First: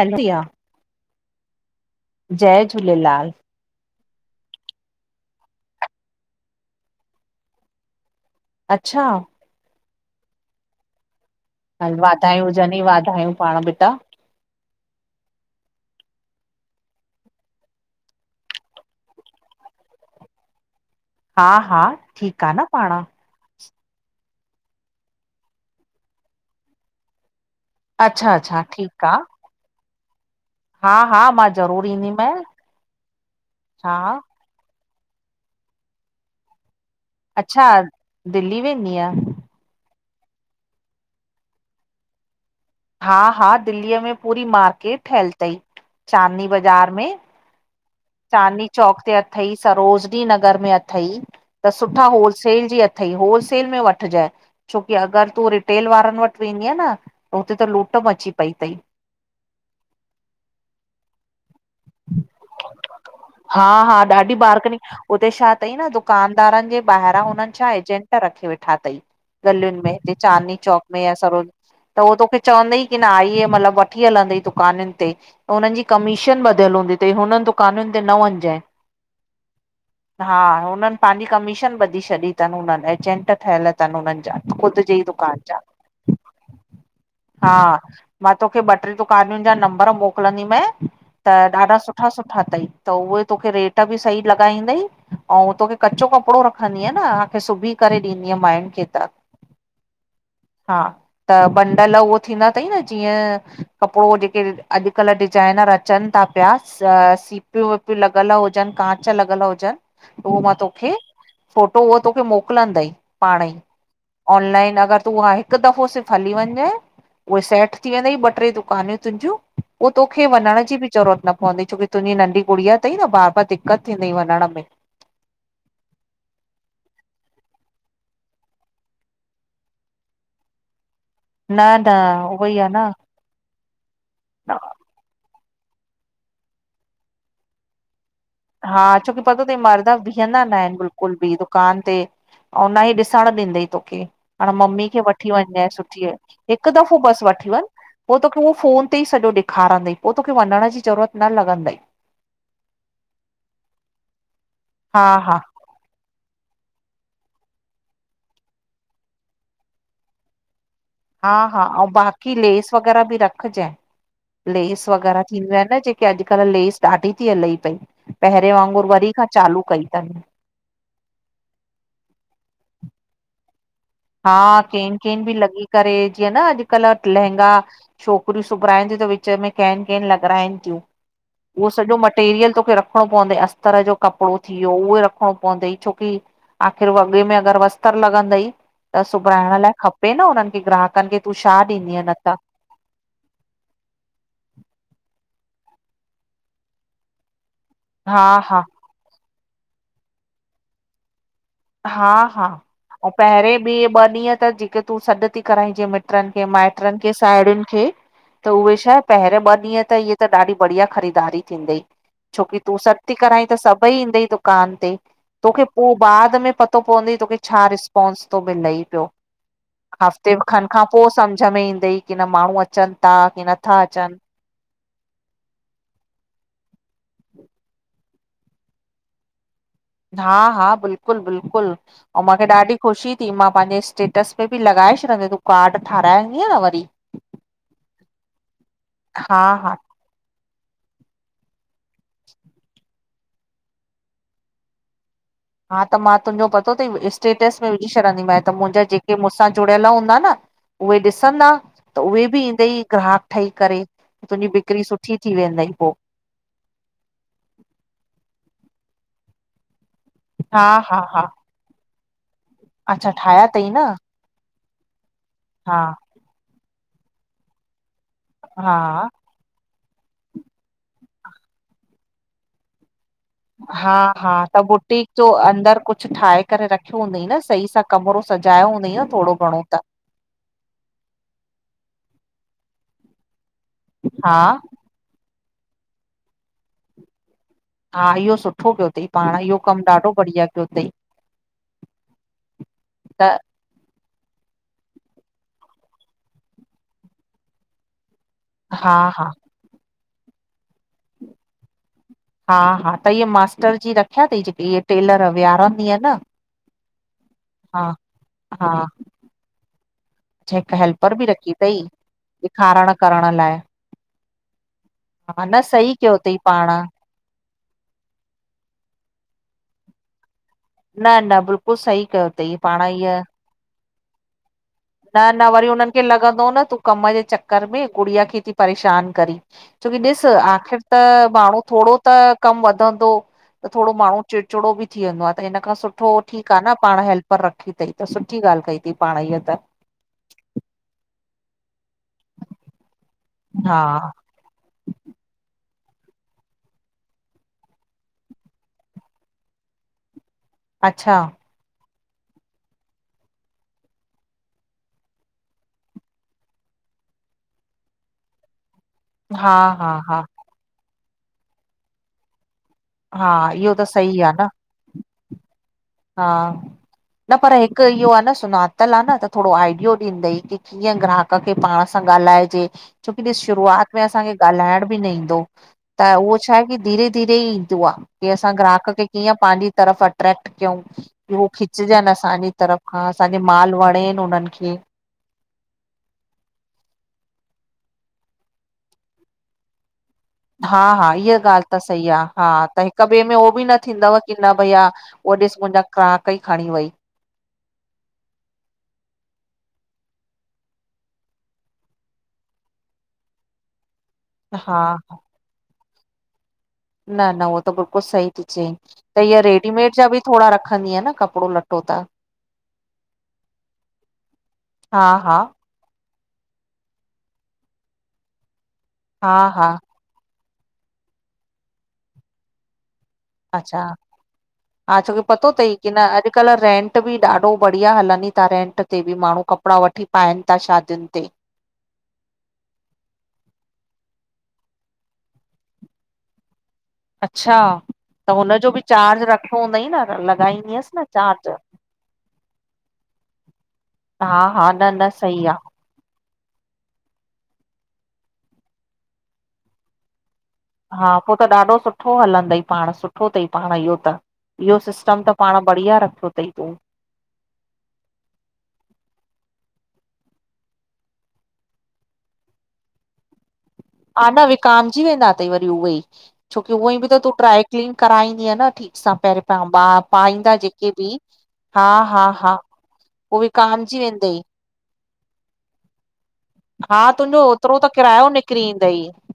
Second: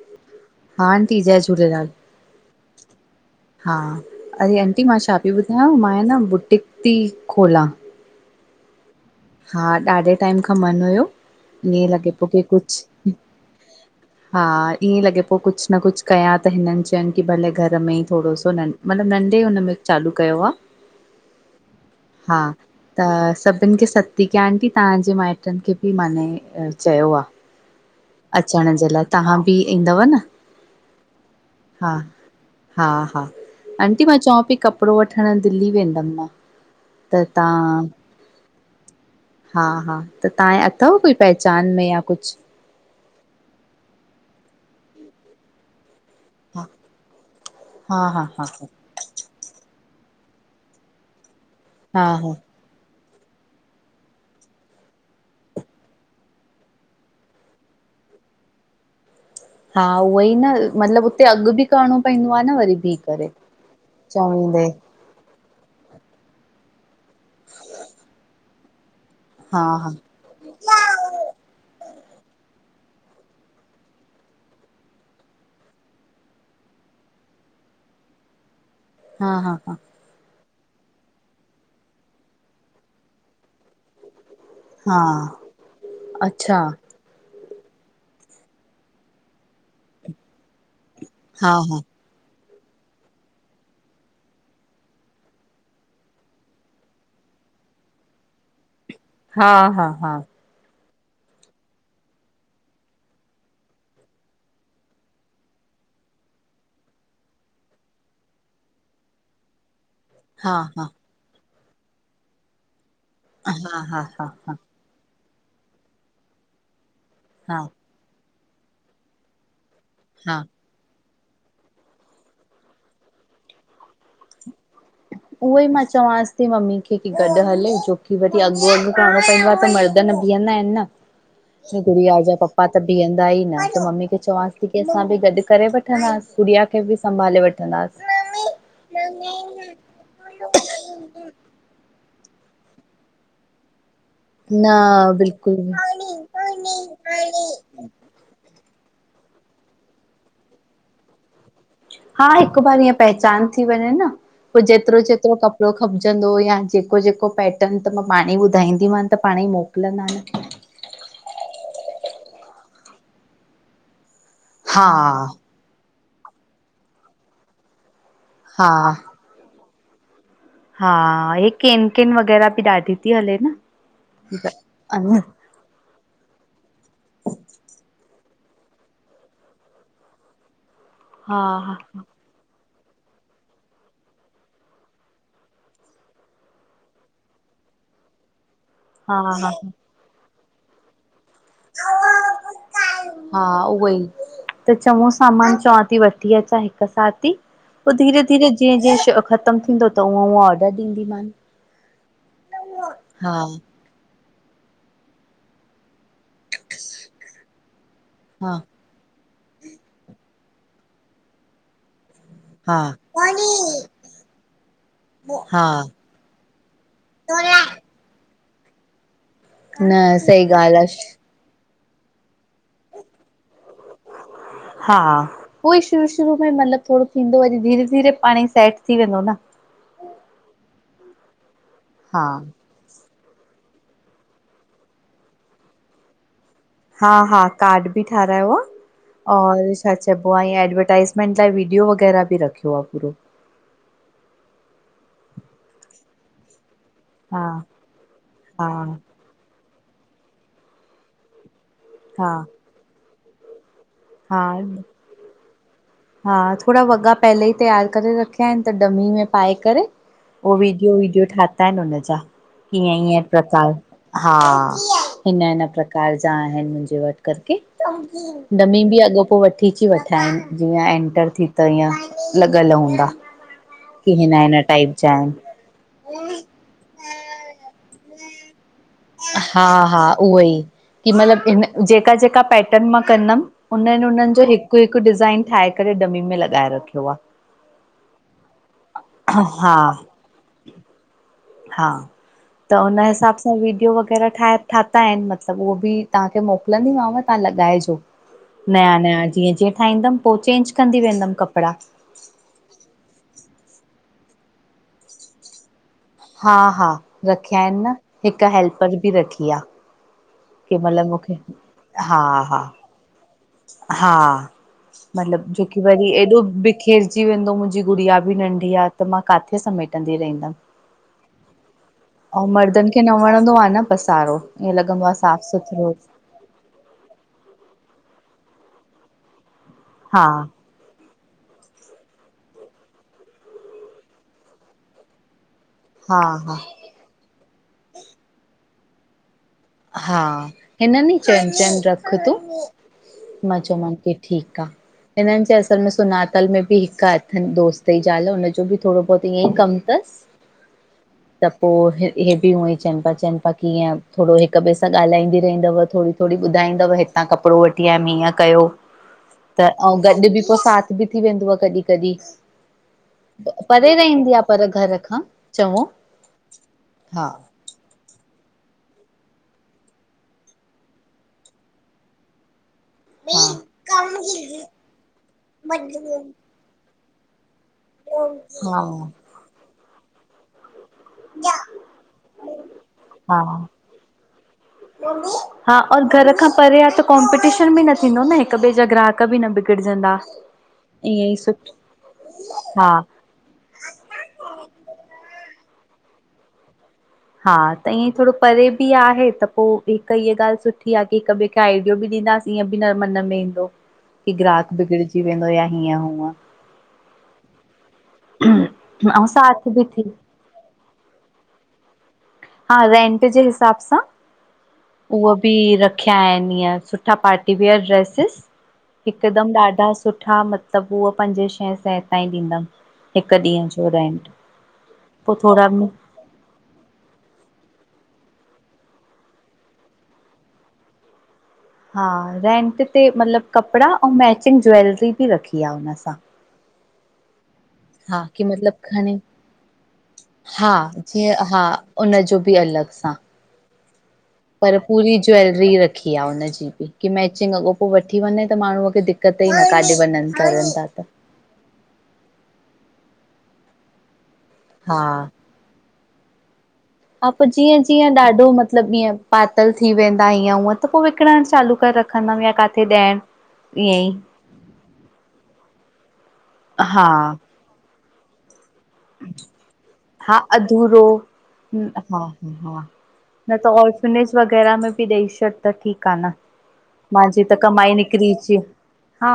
Healthy आ। हा aunty, जय झूलेलाल। जय झूलेलाल। हा अरे आंटी मां छा पई ॿुधायांव मां आ न बुटीक थी खोलां। अच्छा। हा ॾाढे टाइम खां मन हुयो। ईअं हल लॻे पियो की वाधायूं हुजन कुझु ई, वाधायूं पाण बेटा। हा ईअं लॻे पो कुछ न कुछ कयां त हिनन चयन की भले घर में ई थोडो सो न मतलब नंढे हुन में चालू कयो आ। हां, हां, ठीक आ न पाण। सभिन खे सत्तं ती कयां, आंटी! तव्हांजे माइट्रेन खे ॿि माने चयो आ। अच्छा अच्छा अच्राण जे लाए, ठीकु आहे तव्हां ॿि ईंदव न। हा हा मां ज़रूरु हां, ईंदीमांइ हां-हां, हा आंटी, मां चवां पई क कपड़ो वठण दिल्ली वेंदम मां। त अच्छा, दिल्ली वेंदीय? हां-हां, त तव्हांजे अथव कोई पहचान में या कुछ? हां-हां, दिल्लीअ में पूरी मार्केट ठहयल तई। चांदनी हा बाज़ार में, हा हा हा हा चांदनी चौक ते अथई, सरोजनी नगर में अथई, त हा सुठा होलसेल जी अथ थई, होलसेल में वठजाए। छोकी अगर तूं रिटेल वारन वट वेंदीअ न त हुते त लूट म अची पई तई। हां, उहो ई न। मतलब उते अघु बि करिणो पवंदो आ न। वरी बीह करे, हा हा ॾाढी चवीदे बारकनी उते छा अथई न, दुकानदारन जे ॿाहिरां हुनन छा एजेंट रखे वेठा अथई। हा गलियुन हा में, चांदनी चौक में या सरोज त, उह तोखे चवंद-की न आइए, मतलब वठी हलंद दुकानन ते त हुनन जी कमी कमीशन ॿधल हूंदीई थई। हुनन दुकानन ते न वञजाए। हां, हां-हां। हां, हुनन पंहिंजी कमीशन ॿधी छॾी तन। हुनन एजेंट ठहियल अथन हुनन जा। ख़ुद जी हा ई दुकान जा। अच्छा हां, मां तोखे ॿ टे दुकानुंन जा नंबर मोकलंदी मैइ, त हा ॾाढा हा सुठा सुठा-सुठा अथई। त उहे तोखे रेट बि सही लॻाईंदई। ऐंऊ, तोखे कचो कपड़ो रखंदी। अनां सिभी करे ॾींदीअ माययुन खे त। हां, हां-हां। हां, त बंडल उहो थींदा अथई, न जीअं कपड़ो जे के अॼुकल्हु डिज़ाईनर अचनि था पिया, सीपियूँ वीपियूँ लॻिल हुजनि, कांच लॻियल हुजनि। उहो मां हा हा हा तोखे, फोटो उहा तोखे मोकिलंदइ। पाणंई, हा हा हा ऑनलाइन अगरि तूं उहा हिकु दफ़ो सिर्फ़ हली वञञइं, उहे हा सेठ थी वेंदइ ॿ ट्रे दुकानूं तुंजियूं, पोइ तोखे हा वञण जी बि ज़रूत न पवंदइ, छोकी तुंहिंजी नंढी गुड़िया अथई न बार-बार दिक़त थींदइ वञण में। उहो ही मां चंवासि थी मम्मी खे कि गॾु हले, छोकी वरी अॻु-अॻु करणो पवंदो आहे त मर्- बीहंदा आहिन न, न न गुङिया जा उहो ई पापा आहे त न बीहंदा इन, त मम्मी खे चवांस थी, कि असां बि गॾु करे वठंदासीं। गुड़िया खे बि संभाले वठंदासीं। हां, छोकी पतो तई, मर्द बीहंदा न आहिन बिलकुल बि। दुकान ते, ऐं न ई ॾिसण ॾींदाइ तोखे। हाणे मम्मी खे न वठी वञ बिल्कुल जे, सुठी! हिकु दफ़ो बस वठी वञ। पो तोखे उहो फ़ोन ते ई सॼो ॾेखारंदई, पो तोखे वञण जी ज़रूरत न लॻंदई। हां, हिक बार ईं पहचान थी वञे न। पोइ हा जेतरो-जेतरो हा कप कपड़ो खपजंदो या, जेको-जेको पैटर्न, त मां पाणे ई ॿुधाईंदीमनि त पाणे ई मोकलिंदा न। हां-हां, अऊं बाकी लेस वग़ैरह बि रखजें। हा लेस वग़ैरह थींदियूं आहिन न जेके की, अॼुकल्हु लेस ॾाढी थी हलई पई। पहिरे हा वांगुर वरी खां चालू कई तनि। हां, हे केन-केन वग़ैरह बि ॾाढी थी हले न? हां, केन-केन बि लॻी करे, जीअं न अॼुकल्ह लहंगा छोकिरियूं सुबराइन तियूं त विच में केन-केन लॻराइनि तियूं। हा उहो हा सॼो म मटेरियल तोखे रखिणो पवंदइ। अस्तर जो कपड़ो थी वियो, उहे रखिणो पवंदइ। छोकि आखिर वॻे में अगर अस्तर लॻंदई त हा सुभायण हा लाइ खपे न हुननि खे ग्राहकनि खे तूं छा ॾींदीअ न त? हा, उहो ई! त चञों सामान चवां ती वठी अचां हिकु साथ ही। पो हा धीरे-धीरे, हा जीअं-जीअं ख़तम थींदो त उअं-उअं ऑडर ॾींदी मान। हा-हा, अऊं पहिरें बि ॿ ॾींहं त जेके तूं सॾु ती कराईं जे मि मिट्रनि खे, माइट्र्नि खे, साहेड़ियुनि खे, हा त उहे छाय पहिरें ॿ ॾींहं त हीअ त ॾाढी बढ़िया ख़रीदारी थींदइ। छोकि तूं हा सॾ ती कराईं त सभई इंदई दुकान ते हा तोखे पोइ बाद में तो पावंदी तोखे छा रिस्पांस तो मिले ई पियो। न हफ़्ते सही खण ॻाल्हि खां आहे। पो समझ में ईंदई, कीनह माण्हूं अचनि ता की नथा अचनि। हा उहो ई शुरू-शुरू में मतलबु थोङो थींदो वरी धीरे-धीरे पाणे ई सेट थी वेंदो, न? हा-हा, बिल्कुल-बिल्कुल! अऊं हा मूंखे ॾाढी ख़ुशी थी। मां पंहिंजे स्टेटस ते बि लॻाए छॾींदी, तूं कार्ड ठाराएंदीअ न वरी? हा-हा, कार्ड बि ठहरायो आ हा और हा छा त पो अऐं एडवरटाइज़मेंट लाइ वीडियो वग़ैरह बि रखियो आहे पूरो। हा त मां, तुंजो पतो थई हा स्टेटस में विझी छॾंदीमांइ त हा मुंहिंजा जेका के मूंसां जुड़ियल हूंदा न, उहे ॾिसंदा, त उहे हा बि ईंदई ग्राहक ठही करे। तुंजी हा बिकरी सुठी थी वेंदई पो। हा, थोड़ा वॻा पहले ई तैयार करे रखिया आहिन त डमी में पाए करे उवे हा वीडियो हा हा वीडियो ठाता आहिन हुनजा, कीअं अच्छा ईअं ठाहिया अथई प्रकार न हा, हिन-हिन हा प्रकार जा आहिन मुंहिंजे वटि करके। हा डमी बि अॻोपो वठी ती वठाएं। जीअं एंटर थी त ईअं लॻल हूंदा। की हिन हा-हा, हिन त टाइप बुटीक जा जो आहिनि अंदर कुझ कुझ ठाहे करे रखियो हूंदई न? सही सां कमरो सजायो हूंदई न? थोरो घणो त हा-हा, उहो ई! कि मतलबु इ जेका-जेका पैटर्न मां कंदमि हुनन उननि हा जो हिकु-हिकु डिज़ाइन ठाहे करे डमी में लॻाए रखियो आ। हा इहो सुठो कयो थई, पाण इहो हा कम ॾाढो बढ़िया कयो अथई। हा त ्हुन त हिसाब सां वीडियो वग़ैरह ठाहे। ठाता आहिन मतलब उहो बि तव्हांखे मोकिलंदीमांव, तव्हां लॻाइजो। हा नयाां नयाां हा जीअं जीअं ठाहींद वेंदम, पो चेंज कंदी वेंदमि कपड़ा। हा हा, त इहा मास्टर जी रखिया अथई जेके इहे टेलर विहारंदीअ न। हा हा रखिया आहिन हा न, हिक हा हेल्पर बि रखी आहे। हिक की महिल हेल्पर बि मूंखे रखी थई हा हा ॾेखारण करण लाइ! हा मतलब हा न जोकी सही वरी कयो अथई एॾो पाण बिखर अची वेंदो, मुंहिंजी गुड़िया बि नंढी आ त मां काथे समेटंदी रहन्दंम। न न बिल्कुलु सही कयो ऐं अथई पाण मर्दन खे न हीअ वणंदो आ न पसारो ईअं लॻंदो आहे साफ़ सुथिरो मुखे लॻंदो न तूं कम जे चक्कर में गुड़िया खे थी परेशान करी, छोकि ॾिस हा आख़िर त माण्हू थोङो त कम वधंदो त थोङो माण्हू चिड़चिड़ो बि थी वेंदो आ। त हिन खां सुठो हा ठीक हा आ न, पाण हेल्पर रखी अथई त सुठी ॻाल्हि कई अथई पाण हीअं त। हा हिनन चैयन, चैयन रख तूं मां हा चयोम कि ठीक आ। हिनन च्यसु त सुञातल में बि हिक दोस्त जी ज़ाल हुन जो बि थोरो बहुत ईअं ई कम तस। [inaudible] अच्छा? त पोइ हे, बि हूअं ई चयनता, चयनता की इअं थोरो हिक ॿिए सां ॻाल्हाईंदी रहंदव थोरी थोरी ॿुधाईंदव हितां कपड़ो वठी आयम हीअं कयो। हा त हा ओ गॾ हा बि पोइ साथ बि थी वेंदो आहे कॾहिं हा कॾहिं। इहो त परे सही रहंदी आहे न पर घर खां चॾओ। हा। न पर हिकु इहो आहे न सुञातल आ न त थोरो आइडियो ॾींदई की कीअं ग्राहक खे पाण सां ॻाल्हाइजे। छोकी ॾिस हा शुरूआत में असांखे ॻाल्हाइण बि न ईंदो त उहो छाहे की धीरे धीरे ई। दुआ की असां ग्राहक खे हा कीअं पाहन्जी तरफ अट्रेक्ट कयूं। हु खिचजन असांजे तरफ़ खां असांखे माल वणे उनन खे। सोनु [unintelligible] हा और घर खां परे आ त कॉम्पिटीशन बि न थींदो न हिक ॿिए जा ग्राहक बि न बिगड़जंदा। हा, हा, ईअं ई इहा ॻाल्ह सुठो त सही आ। हा त हिक ॿिए में उहो बि न थींदव। की न भईया ओ ॾिस मुंहिंजा कीड़ाक् ई खणी वई। हा त ईअं थोरो परे बि आहे त पो हिक। हीअ ॻाल्हि सुठी आ की हिक ॿिए खे हिक आइडियो बि ॾींदासीं ईअं बि न मन में ईंदो की ग्राहक हा बिगड़जी वेंदो या हीअं हूअं। न। न, उहो त बिल्कुल सही थी चई ऐं त इहा साथ रेडीमेड जा थी बि थोडा रखंदी आहे न कप कपड़ो लटो त। हा रेंट जे हिसाब सां हा उहो हा बि र खिया आहिनि ईअं सुठा पार्टीवियर ड्रेसिस हा हिकदमि हा ॾाढा सुठा मत त पो उहो पंजे छह सै ताईं ॾींदम। अच्छा। हा तोखे पो पतो थई थोरा की न अॼुकल्ह रेंट? ते भी ॾाढो बढ़िया हलनिता रेंट ते बि माण्हू कपड़ा वठी पाइन ता शादियूं ते। हा रेंट ते मतलब कपड़ा ऐं मैचिंग ज्वैेलरी बि रखी आ हुन सा। अच्छा? हा। त की हुनजो मतलब बि खणी, चार्ज रखिणो हूंदई न हा लॻाईंदीअसि न जीअं चार्ज हा हुनजो बि अलग। हा। हा हा पर न न पूरी सही ज्वेलरी रख कि हा हुनंजी बि की मैचिंग अॻोप वठी वञे त माण्हूअ खे दिक़त ई न काॾे वञन करण। हा। पो त ॾाढो सुठो हलंदई पाण सुठो थई, पाण इहो त। इहो हा। सिस्टम त। पाण बढ़िया रखियो थई तूं। हा। पो जीअं जीअं ॾाढो मतलब ईअं पातल थी वेंदा ईअं हूअं त पो विकिणण चालू करे रख। के [unintelligible] नवें का वठी ॾहे हा। न विकामजी वेंदा तई वरी उहे ई। छोकी उअई हा बि त तूं ड्राए क्लीन कराईंन्दीय न ठीक। सां पहिरियों प पा हा पाईंदा जेके अधूरो बि हा, हा, हा। पो न त विकामजी ऑर्फिनेज वेंदई वग़ैरह में बि ॾेई छॾ त ठीकु आ न। हा मा, तुंहिंजो जी त ओतिरो कमाई किरायो निकरी। जी निकिरी ईंदई हा।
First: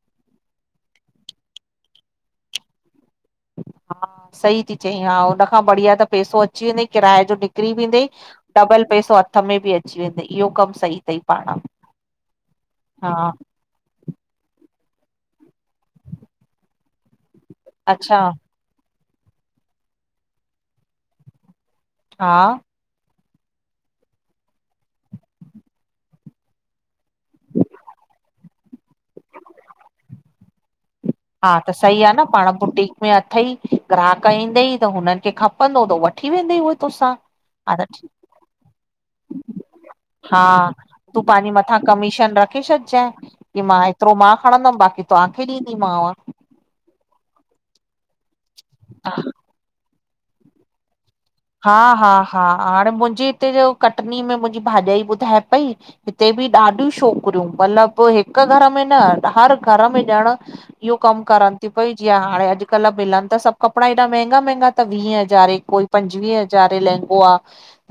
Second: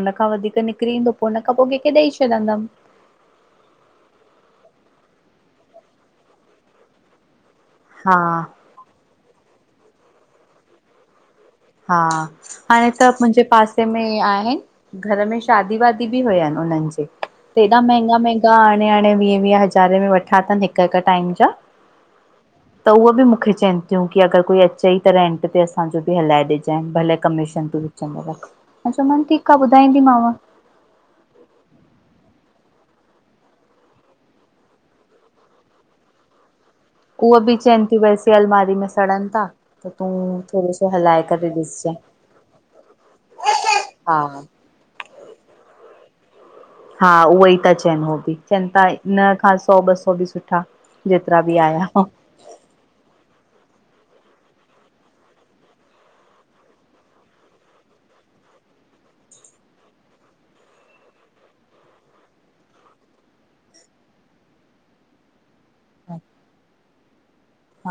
उन खा वधीक निकिरी ईंदो पोइ हुन खां पोइ कंहिंखे ॾेई छॾंदमि। हा। सही थी चई हा हुन खां बढ़िया त पेसो अची वञे किराए जो निक निकरी वेंदई हा डबल पैसो हथ में बि अची वेंदई इहो कमु सही तई। हा। हणे त मुंहिंजे पास तई में आहिनि घर में शादी वादी बि हुयानि उन्हनि जे। त हेॾा महांंगा, अच्छा महांगा हाणे, हाणे वीह वीह हज़ारे में वठा अथनि हिकु, हिकु टाइम जा। हा। त उहे बि मूंखे चवनि थियूं की अगरि कोई अचेई त रेंट ते असांजो बि हलाए ॾिजए, भले कम्मिशन तूं विच में रख, मां चय- मान ठीक आ ॿुधाईंदीमाव। हा त सही आ न पाण बुटीक में अथई, ग्राहक ईंदई त हुननि खे खपे ख़पनो त वठी वेंद ई उए। उव बि चवनि थियूं वैसे अलमारी में सड़नि था त तूं हा थोरो सो हलाए तूं करे पंहिंजी मथां ॾिसजांइ कमीशन रखी छॾजांइ, की मां एतिरो हा मां खणंदमि बाक़ी तव्हांखे ॾींदीमांव। हा उहे ई ता चनि उ बि चवनि था इ खां सौ ॿ सौ बि सुठा जेतिरा बि हा, हा, हा, हाण मुंहिंजे हिते जो कटनी में मुंहिंजी भाॼाई ॿुधाए पई हिते बि ॾाढियूं छोकिरियूं मतलब हिक घर में न हर घर में ॼण इहो कमु करनि थी पई, जीअं हाणे अॼुकल्ह मिलनि त सभु कपिड़ा हेएॾा महॻा, महॻा त वीह हज़ारे को पंजवीह हज़ार लहंगो आह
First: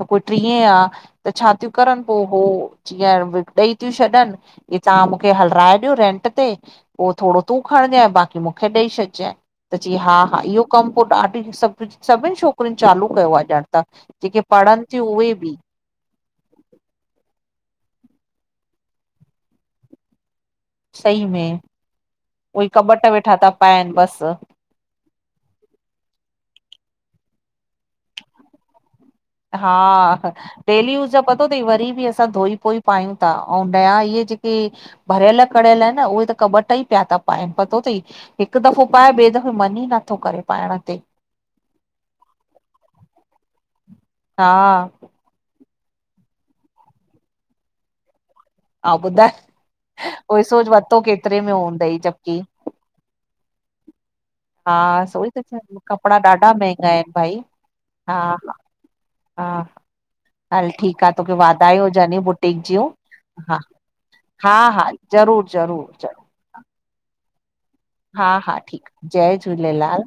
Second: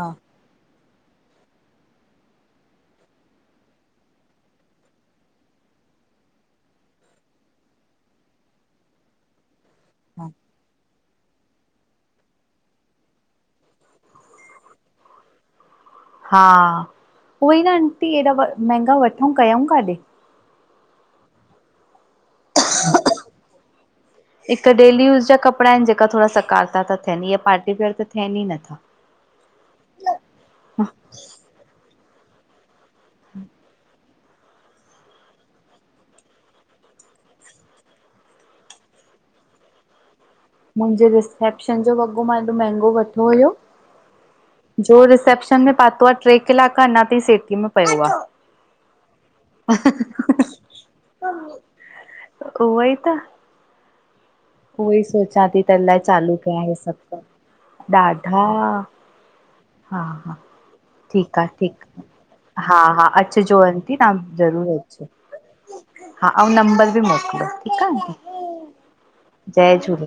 त कु ट्रीए आ त छा थियूं करनि पोइ हो जीअं ॾेई थियूं छॾनि इ तव्हां मूंखे हलराए ॾियो रेंट ते पोइ थोरो तूं खणिजइ, बाक़ी मूंखे ॾेई छॾिजांइ त च्यी हा हा इहो कमु पोइ ॾाढी आ सभ सभिनि छो [unintelligible] चालू कयो आ ॼण ता जेके पढ़नि थियूं उहे बि। हा, उहई न आंटी हेॾा व महांंगा वठूं कयूं काॾे? सई में, उए कॿटु वेठा था पाइनि बसि। त डेल यूस जा कपिड़ा आहिनि जेका थोरा सकारता था थियनि, इया पार्टी वेर त थियनि ई नथा। हा, डेली यूस पतो थई वरी बि असां धोई पोई पायूं था ऐं नया इहे जेके के भरियल करयल आहे न उहे त कॿट [unintelligible] ई पिया त पाइनि पतो थई। हिकु दफ़ो पाए, ॿिए दफ़े मन ई नथो करे। पाइण ते मुंहिंजे रिसेप्शन जो वॻो मां हेॾो महांगो वरिठो हुयो हा जोे रिसेप् में पातो आ, ट्रे कलाक अञा ताईं सेटी में पयो आ। अव ॿुधाए उहो सोच वरितो केतिरे में हूंदई ज़ब की उहो ई त हा उहो ई सोई त सोचां थी [unintelligible] अलाए कपिड़ा चालू ॾाढा कयां हे महगा आहिनि सभु भाई, कमु हा, ॾाढा हा। हा, हा हा ह। हल ठीकु आ, तोखे आहे वाधायूं ठीकु हुजनि बुटीक आहे हा जूं, हा हा, अचिजो आंटी तव्हां हा, ज़रूरु हा। अचिजो ज़रूर, ज़रूर, ज़रूर। हा ऐं नंबर बि मोकिलियो ठीकु आ न। हा हा, ठीक आ, जय झूलेलाल।